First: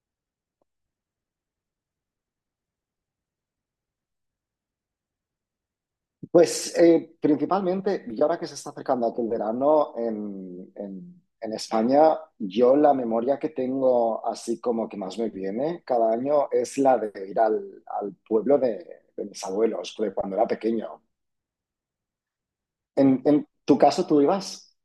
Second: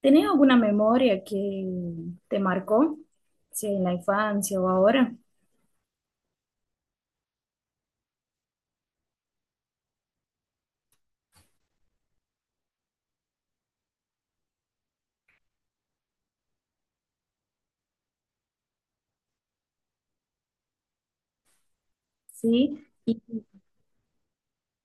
¿Tenés alguna memoria que te marcó, sea en la infancia o ahora? Pues, principalmente, y ahora que se está acercando aquel verano en España, yo la memoria que tengo, así como que más me viene cada año, es la de ir al pueblo de mis abuelos, de cuando era pequeño. Sí, En tu caso, ¿tú ibas?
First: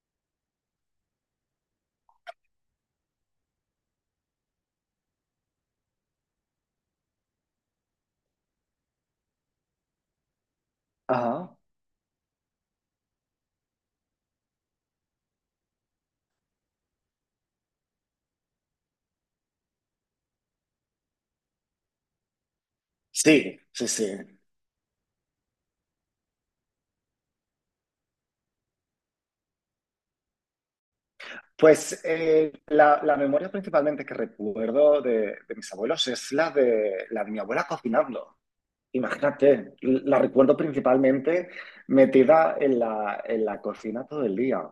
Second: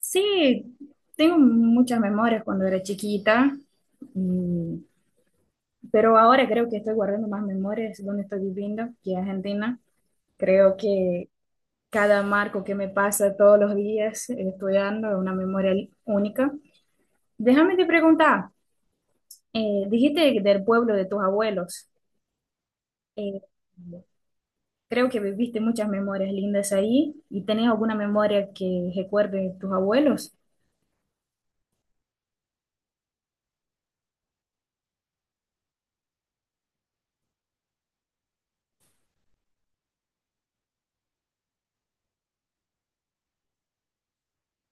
sí, tengo muchas memorias cuando era chiquita, y- pero ahora creo que estoy guardando más memorias donde estoy viviendo, que es Argentina. Creo que Ajá. cada marco que me pasa todos los días estudiando es una memoria única. Déjame te preguntar, dijiste del pueblo de tus abuelos. eh, Sí, sí, sí. Creo que viviste muchas memorias lindas ahí y tenés alguna memoria que recuerde tus abuelos. Pues, la memoria principalmente que recuerdo de mis abuelos es la de mi abuela cocinando. Imagínate, la recuerdo principalmente metida en la cocina todo el día.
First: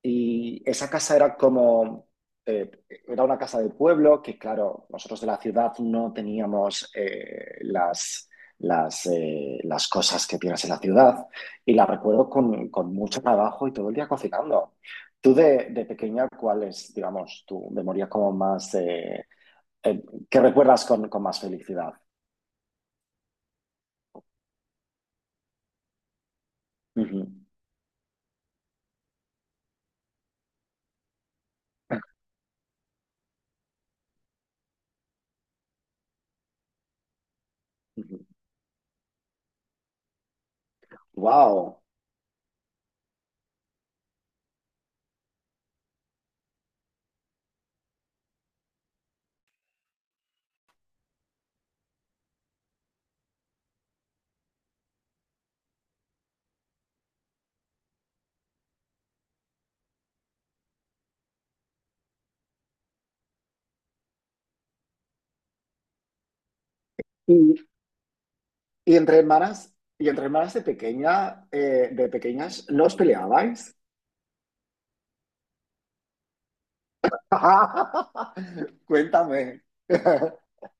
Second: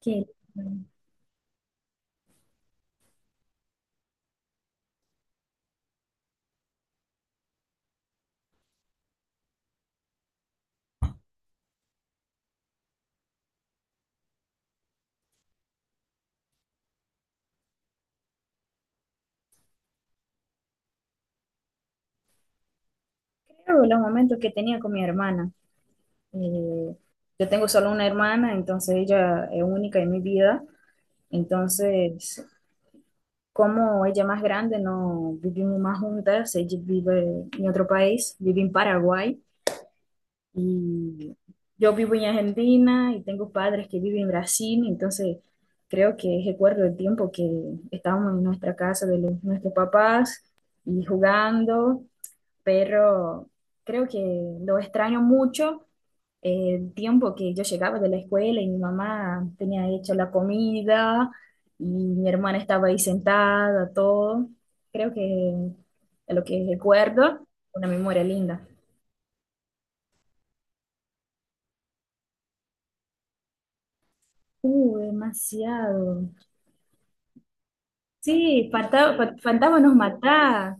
Que Y esa casa era como, eh, era una casa de pueblo que, claro, nosotros de la ciudad no teníamos las cosas que tienes en la ciudad. Y la recuerdo con mucho trabajo y todo el día cocinando. Tú de pequeña, ¿cuál es, digamos, tu memoria como más, eh, que recuerdas con más felicidad? creo los momentos que tenía con mi hermana. Eh, Ujú. yo tengo solo una hermana, entonces ella es única en mi vida. Entonces, como ella es más grande, no vivimos más juntas. Ella vive en otro país, vive en Paraguay. Y Wow. yo vivo en Argentina y tengo padres que viven en Brasil, entonces creo que recuerdo el tiempo que estábamos en nuestra casa de nuestros papás y jugando, pero creo que lo extraño mucho, el tiempo que yo llegaba de la escuela y mi mamá tenía hecho la comida y mi hermana estaba ahí sentada, todo. Creo que es lo que recuerdo, Y, una memoria linda. y entre hermanas, y entre hermanas de pequeñas, ¿no os peleabais? Demasiado. Sí, Cuéntame. Fantasma nos mata.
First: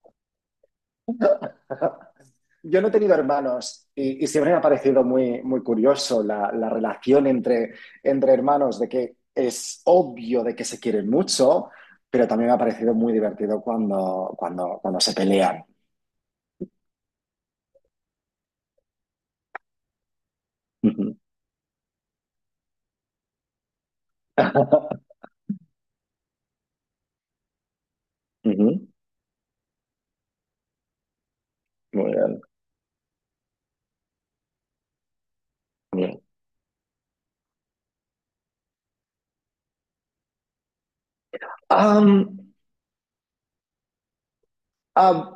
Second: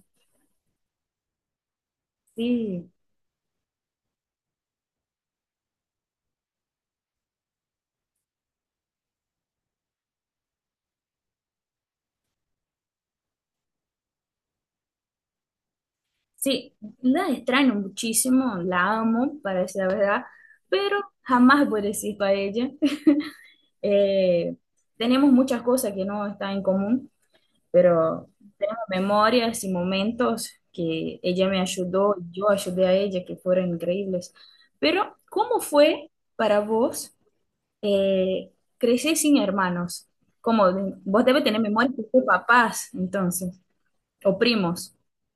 Yo no Sí, he tenido hermanos y siempre me ha parecido muy, muy curioso la relación entre hermanos, de que es obvio de que se quieren mucho, pero también me ha parecido muy divertido cuando se pelean. sí, la extraño muchísimo, la amo, para decir la verdad, pero Ujú. jamás voy a decir para ella. Eh, tenemos muchas cosas que no están en común, pero tenemos Ujú. memorias y momentos que ella me Muy ayudó, bien, yo ayudé a ella, que fueron increíbles. Pero, ¿cómo muy fue bien. para vos eh, crecer sin hermanos? Como vos debes tener memorias de tus Am, papás, entonces. O primos. am,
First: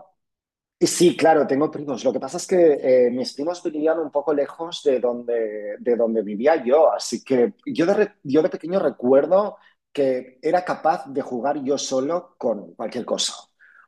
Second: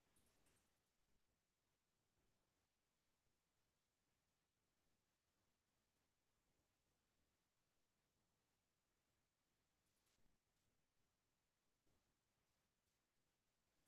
Y sí, claro, tengo primos. Lo que pasa es que mis primos vivían un poco lejos de donde, vivía yo, así que yo de pequeño recuerdo que era capaz de jugar yo solo con cualquier cosa.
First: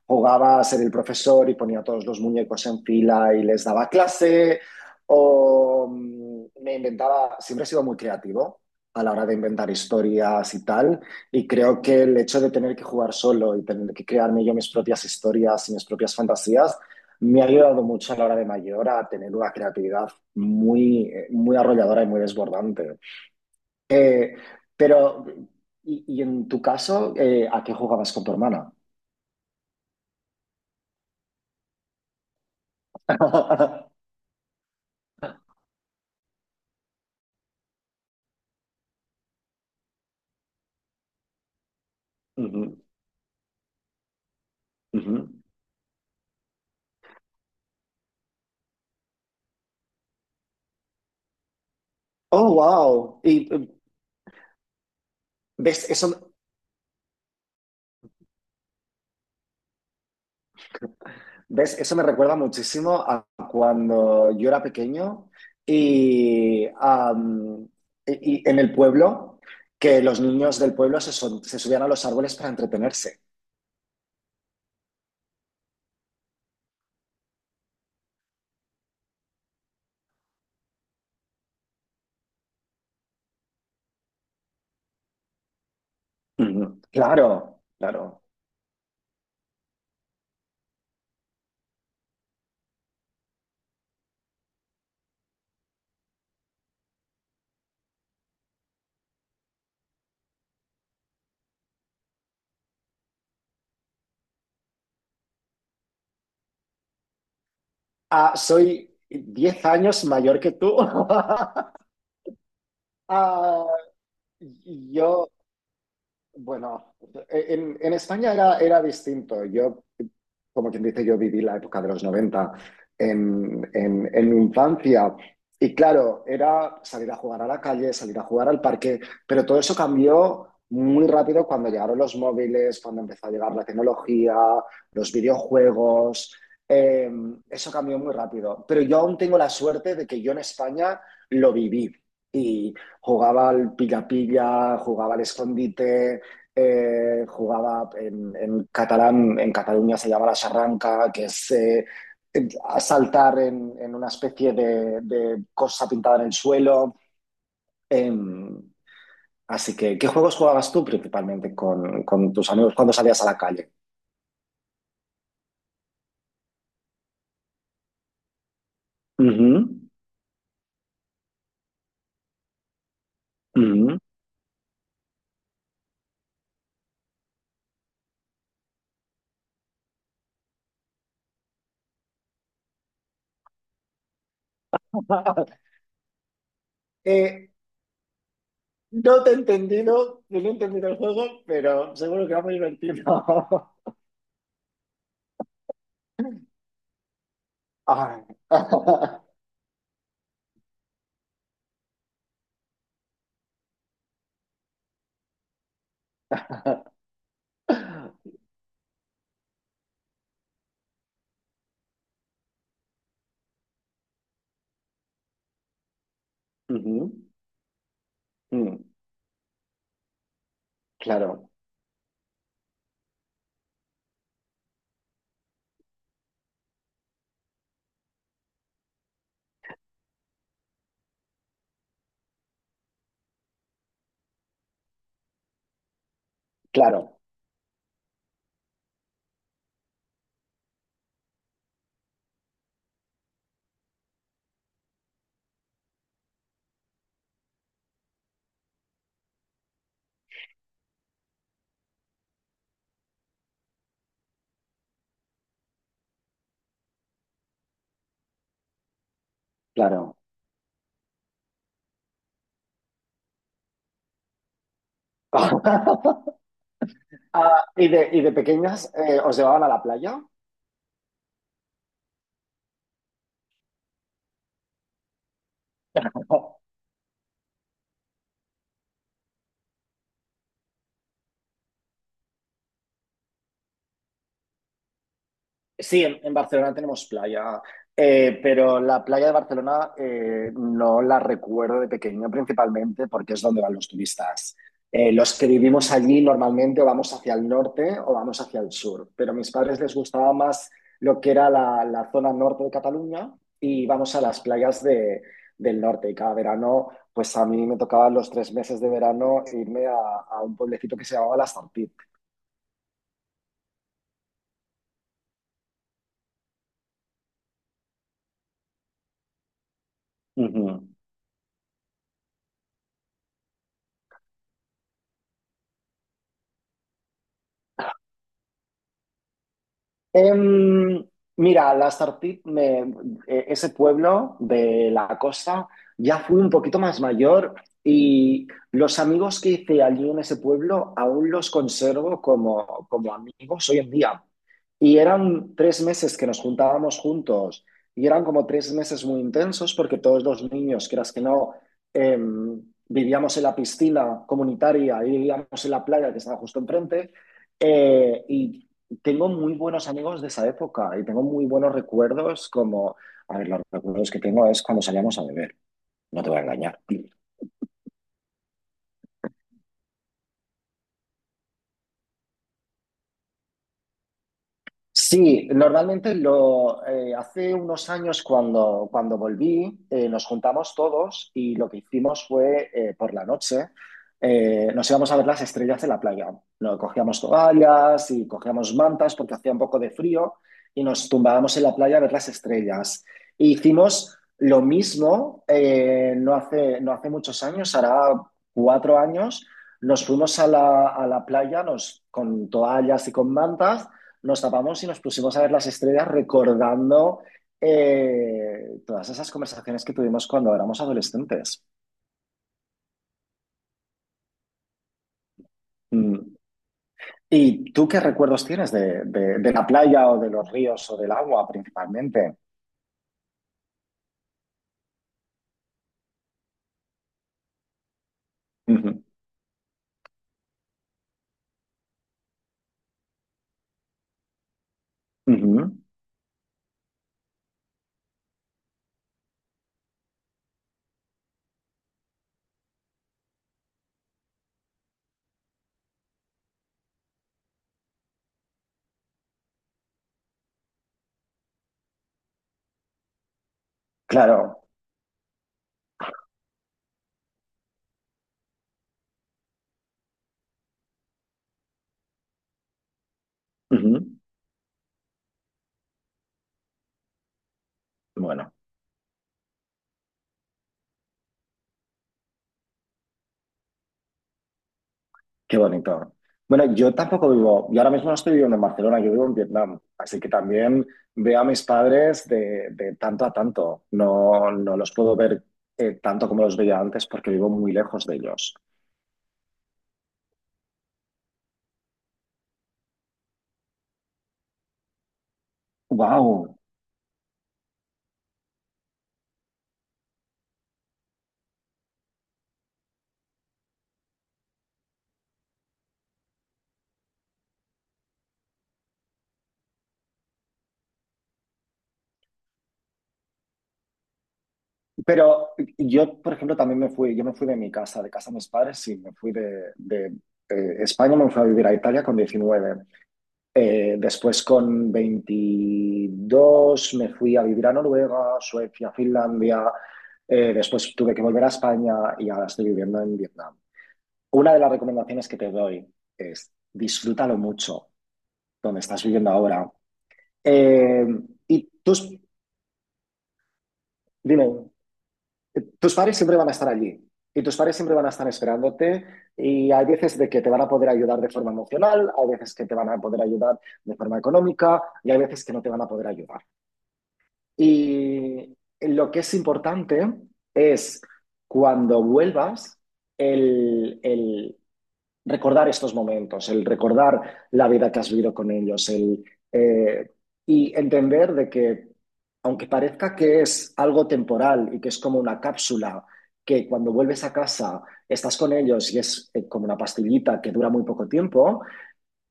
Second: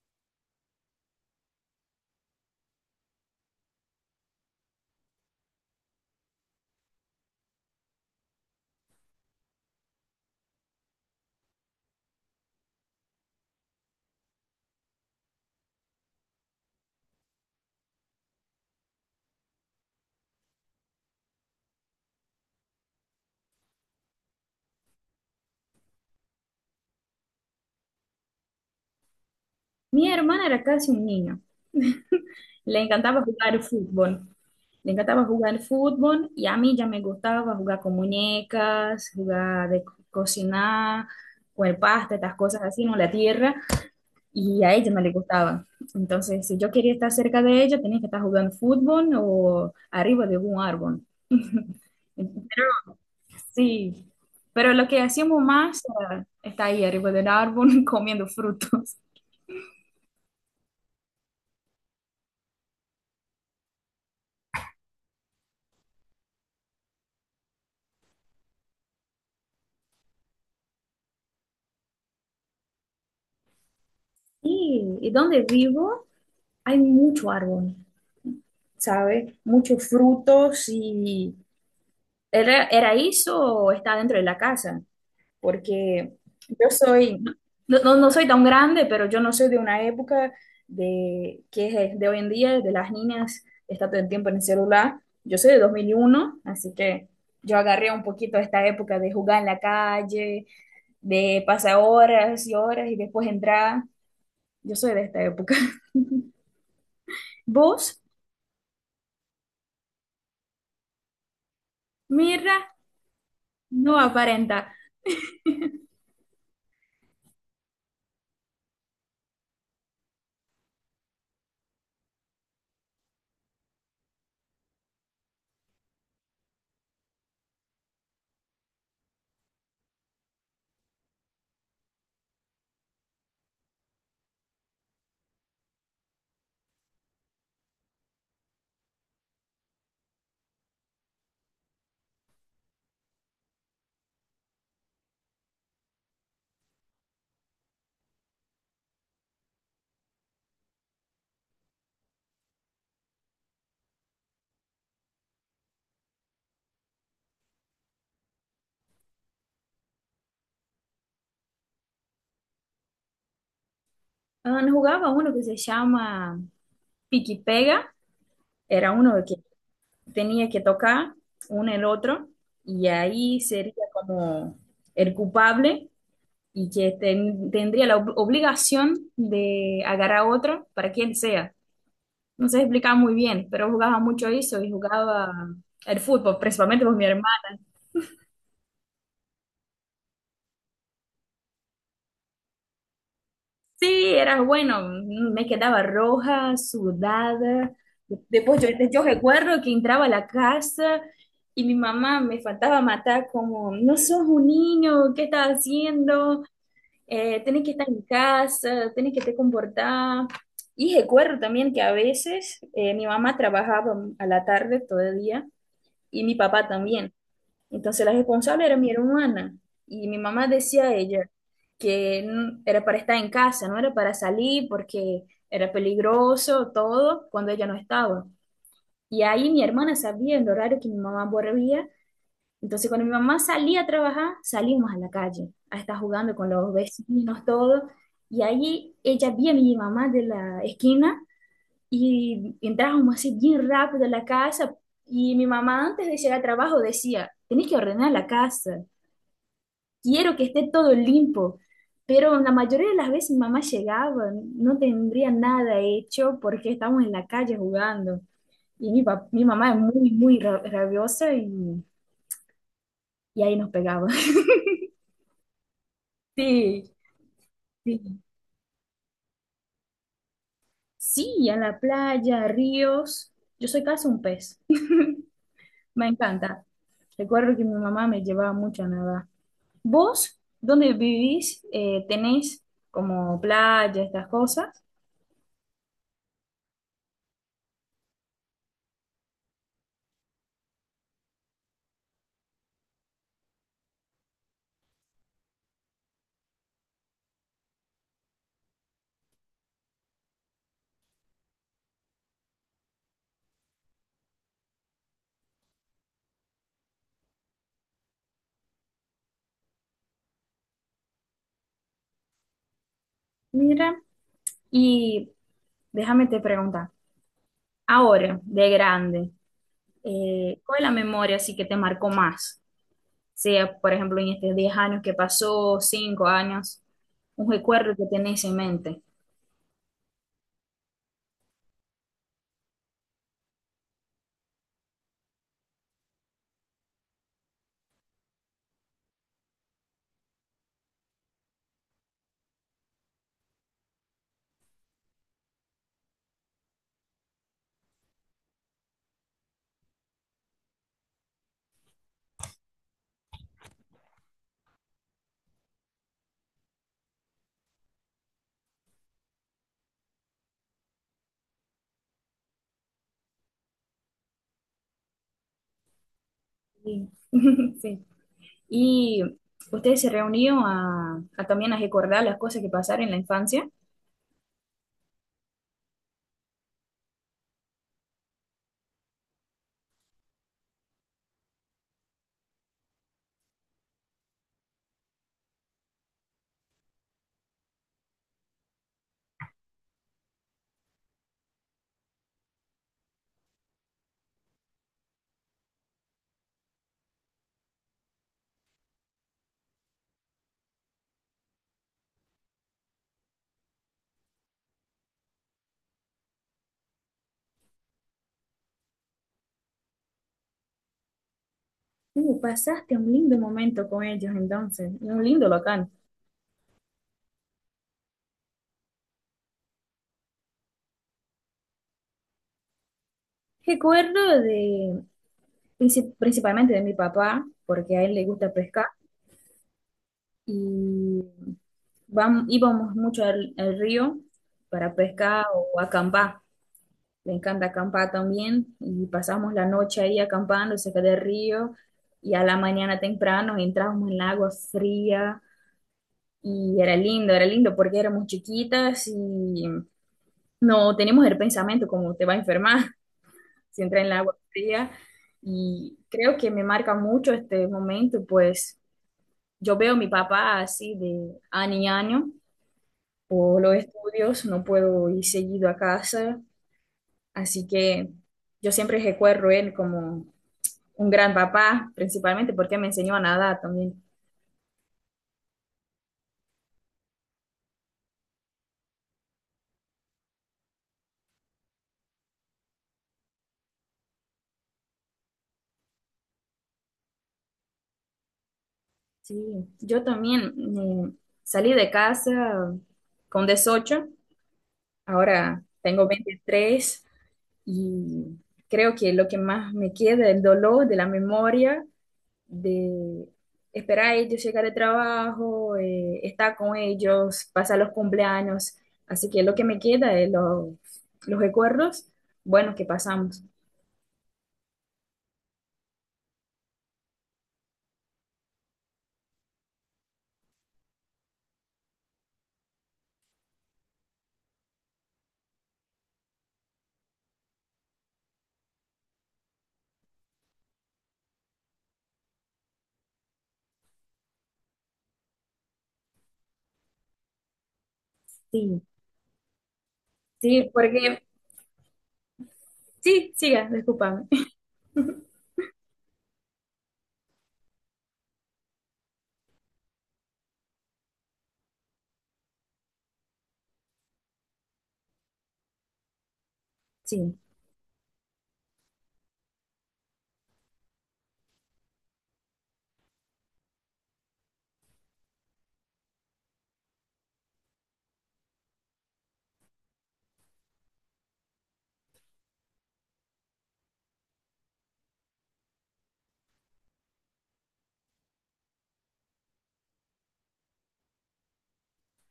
Jugaba a ser el profesor y ponía todos los muñecos en fila y les daba clase, o me inventaba, siempre he sido muy creativo a la hora de inventar historias y tal. Y creo que el hecho de tener que jugar solo y tener que crearme yo mis propias historias y mis propias fantasías me ha ayudado mucho a la hora de mayor a tener una creatividad muy, muy arrolladora y muy desbordante. Eh, pero, y en tu caso, ¿a qué jugabas con tu hermana? Mi hermana era casi un niño. Le encantaba jugar fútbol. Le encantaba jugar fútbol y a mí ya me gustaba jugar con muñecas, jugar de cocinar, comer pasta, estas cosas Ujú, así, no la tierra. Y a ella no le ujú. gustaba. Entonces, si yo quería estar cerca de ella, tenía que estar jugando fútbol o arriba de algún árbol. Oh, wow. Y Sí. Pero lo que hacíamos más ves, eso, era estar ahí arriba del árbol comiendo frutos. ves, eso me recuerda muchísimo a cuando yo era pequeño y, am, y en el pueblo, que los niños del pueblo se subían a los árboles para entretenerse. Sí, ¿y dónde vivo? Hay mucho árbol, ¿sabes? Muchos frutos y ¿era, era eso o está dentro de la casa? Porque yo Ujú. soy, Claro, no, no, no claro. soy tan grande, pero yo no soy de una época de que es de hoy en día, de las niñas, está todo el tiempo en el celular. Yo soy de 2001, así que yo agarré un poquito esta época de jugar en la calle, de pasar horas y horas y después entrar. Yo soy de esta época. ¿Vos? Ah, soy 10 años mayor que tú. Mira, Ah, no aparenta. yo, bueno, en España era distinto. Yo, como quien dice, yo viví la época de los 90 en mi infancia. Y claro, era salir a jugar a la calle, salir a jugar al parque, pero todo eso cambió muy rápido cuando llegaron los móviles, cuando empezó a llegar la tecnología, los videojuegos. eh, Eso cambió muy rápido. Pero yo aún tengo la suerte de que yo en España lo viví y jugaba al pilla-pilla, jugaba al escondite, jugaba en catalán, en Cataluña se llama la charranca, que es saltar en una especie de cosa pintada en el suelo. Eh, Así que, ¿qué juegos jugabas tú principalmente con tus amigos cuando salías a la calle? Ah, no jugaba uno que se llama Pique Pega, era uno Uh que -huh, tenía que tocar uno el otro y ahí sería uh como el culpable y que tendría la obligación de agarrar a otro para quien sea. No sé explicar muy bien, pero jugaba mucho eso y jugaba el fútbol, principalmente con mi hermano. no te he entendido, no he entendido el juego, pero seguro que va muy divertido. Sí, era bueno, me quedaba roja, sudada. Ah. Después yo, yo uh recuerdo que entraba a la casa y mi mamá me faltaba matar como, no sos un niño, ¿qué estás haciendo? Tenés que estar en casa, tenés que te comportar. Y recuerdo también que a veces, mi mamá trabajaba a la tarde todo el día y mi papá -huh. también. Entonces la responsable Mm, era mi hermana y mi mamá decía a ella claro, que era para estar en casa, no era para salir porque era peligroso todo cuando ella no estaba. Y ahí mi hermana sabía el horario que mi mamá volvía, entonces cuando mi mamá salía a trabajar, salíamos a la calle a estar jugando con los claro. vecinos, todo. Y ahí ella vio a mi mamá de la esquina y entrábamos así bien rápido a la casa, y mi mamá antes de llegar al trabajo decía, tenés que ordenar la casa, quiero que esté todo limpo. Pero la mayoría de las veces mamá llegaba, no tendría nada hecho porque estábamos en la calle jugando. Y mi mamá es muy, Claro. muy rabiosa, y ahí nos pegaba. Sí, Ah, sí. y de pequeñas os llevaban a la playa? Sí, a la playa, a ríos. Yo soy casi un pez. Me encanta. Recuerdo que mi mamá me llevaba mucho a nadar. ¿Vos, dónde vivís? ¿Tenés como playa, estas cosas? Sí, en Barcelona tenemos playa, pero la playa de Barcelona no la recuerdo de pequeño principalmente porque es donde van los turistas. Los que vivimos allí normalmente o vamos hacia el norte o vamos hacia el sur, pero a mis padres les gustaba más lo que era la zona norte de Cataluña y vamos a las playas del norte. Y cada verano, pues a mí me tocaba los 3 meses de verano irme a un pueblecito que se llamaba La Sartit. Mira. Y déjame te preguntar, ahora, de grande, ¿cuál Ujú. es la memoria así que te marcó más? Sea, por ejemplo, en estos 10 años que pasó, 5 años, un recuerdo que tenés en mente. Em, Mira, ese pueblo de la costa, ya fui un poquito más mayor y los amigos que hice allí en ese pueblo aún los conservo como amigos hoy en día. Y eran 3 meses que nos juntábamos juntos y eran como 3 meses muy intensos porque todos los niños, quieras que no, em, vivíamos en la piscina comunitaria y vivíamos en la playa que estaba justo enfrente. Y tengo muy buenos amigos de esa época y tengo muy buenos recuerdos como, a ver, los recuerdos que tengo es cuando salíamos a beber, no te voy a engañar. Sí. Sí. Y ustedes se reunieron a, también a recordar las cosas que pasaron en la infancia. Sí, normalmente lo hace unos años cuando volví, nos juntamos todos y lo que hicimos fue por la noche nos íbamos a ver las estrellas en la playa. No, cogíamos toallas y cogíamos mantas porque hacía un poco de frío y nos tumbábamos en la playa a ver las estrellas. E hicimos lo mismo, no hace muchos años, hará 4 años, nos fuimos a a la playa con toallas y con mantas nos tapamos y nos pusimos a ver las estrellas recordando todas esas conversaciones que tuvimos cuando éramos adolescentes. Pasaste un lindo momento con ellos entonces, un lindo local. Mm. ¿Y tú qué recuerdos tienes de la playa o de los ríos o del agua principalmente? Recuerdo de, principalmente de mi papá, porque a él le gusta Uh pescar, -huh. y íbamos mucho al, al río para Uh pescar -huh. o acampar. Le encanta acampar también y pasamos la noche ahí acampando cerca del río, y a la mañana temprano entrábamos en el agua fría y era lindo porque éramos chiquitas y no teníamos el pensamiento como te va a enfermar si entras en el agua Claro. fría, y creo que me marca mucho este momento, pues yo veo a mi papá así de año a año. Por los Uh -huh. estudios, no puedo ir seguido a casa, así que Bueno. yo siempre recuerdo él como un gran papá, principalmente porque me enseñó a nadar también. Qué bonito. Bueno, yo tampoco vivo, yo ahora mismo no estoy viviendo en Barcelona, yo vivo en Vietnam, así que también veo a mis padres de tanto a tanto. No, no los puedo ver tanto como los veía antes porque vivo muy lejos de ellos. Sí, yo también, eh, salí de casa con 18, ahora tengo Wow. 23, y creo que lo que más me queda es el dolor de la memoria de esperar a ellos llegar al trabajo, estar con ellos, pasar los cumpleaños. Así que lo que me queda es los recuerdos buenos que pasamos. Pero yo, por ejemplo, también me fui, yo me fui de mi casa de mis padres, sí, me fui de España, me fui a vivir a Italia con 19. Después con 22 me fui a vivir a Noruega, Suecia, Finlandia. Después tuve que volver a España y ahora estoy viviendo en Vietnam. Una de las recomendaciones que te doy es disfrútalo mucho donde Sí, estás viviendo ahora. sí, Eh, porque y tus, sí, siga, discúlpame. Dime, tus padres siempre van a estar allí y tus padres siempre van a estar esperándote, y hay veces de que te van a poder ayudar de forma emocional, hay veces que te van a poder ayudar de forma económica y hay veces que no te van a poder ayudar. Sí, Y lo que es importante es, cuando vuelvas, el recordar estos momentos, el recordar la vida que has vivido con ellos, eh, y entender de que, aunque parezca que es algo temporal y que es como una cápsula, que cuando vuelves a casa estás con ellos y es como una pastillita que dura muy poco tiempo,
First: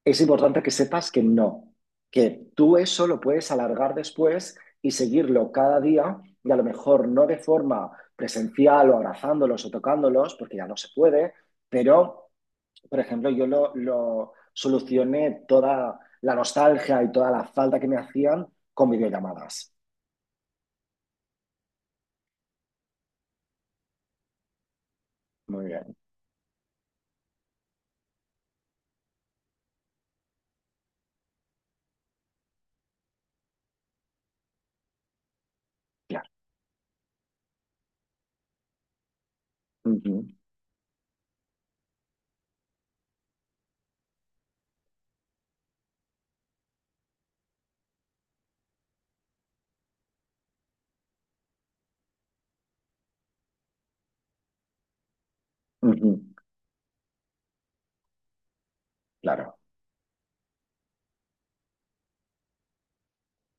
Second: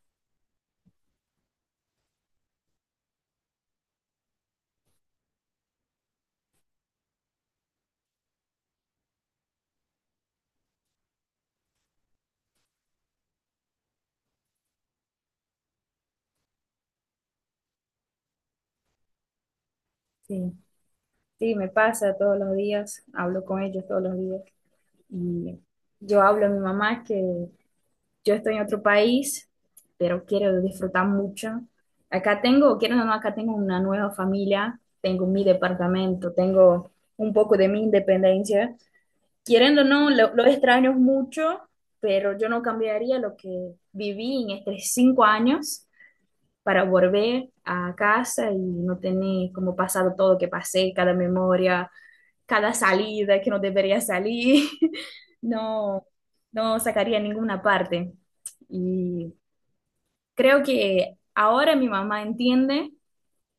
es importante que sepas que no, que tú eso lo puedes alargar después y seguirlo cada día, y a lo mejor no de forma presencial o abrazándolos o tocándolos, porque ya no se puede, pero, por ejemplo, yo lo solucioné toda la nostalgia y toda la falta que me hacían con videollamadas. sí, sí, me pasa todos los días, hablo con ellos todos los días. Y Muy bien, yo hablo a mi mamá que yo estoy en otro país, pero quiero disfrutar mucho. Acá tengo, quiero o no, acá tengo una nueva familia, tengo mi claro. departamento, tengo un poco de mi independencia. Queriendo o no, Ujú, lo extraño mucho, pero yo no cambiaría lo que viví en estos 5 años para volver a casa y no tener como pasado todo lo que pasé, cada memoria, cada salida que no debería salir. No, ujú, no sacaría ninguna parte. Y claro. creo que ahora mi mamá entiende,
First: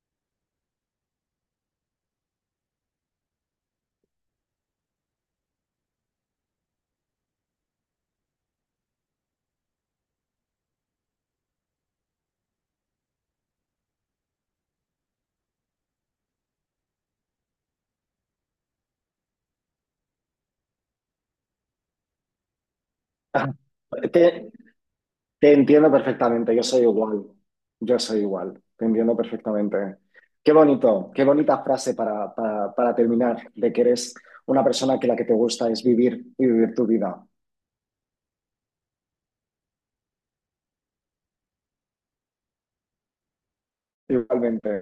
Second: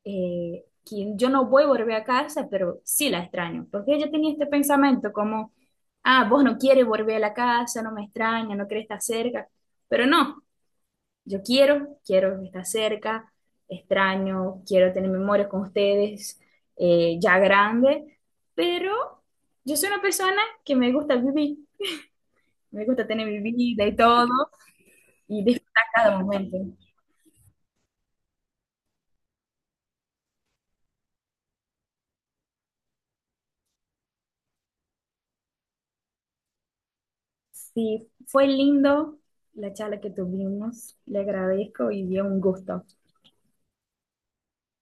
que yo no voy a volver a casa, pero sí la extraño, porque ella tenía este pensamiento como, ah, vos no quieres volver a la casa, no me extraña, no querés estar cerca, pero no. Yo quiero, quiero estar cerca, extraño, quiero tener memorias con ustedes, ya grande, pero yo soy una persona que me gusta vivir, me gusta tener mi vida y todo, Te- y Te disfrutar entiendo cada perfectamente, momento. Yo soy igual, te entiendo perfectamente. Qué bonito, qué bonita frase para terminar, de que eres una persona que la que te gusta es vivir y vivir tu vida. Sí, fue lindo la charla que tuvimos, le agradezco y dio un gusto. Igualmente.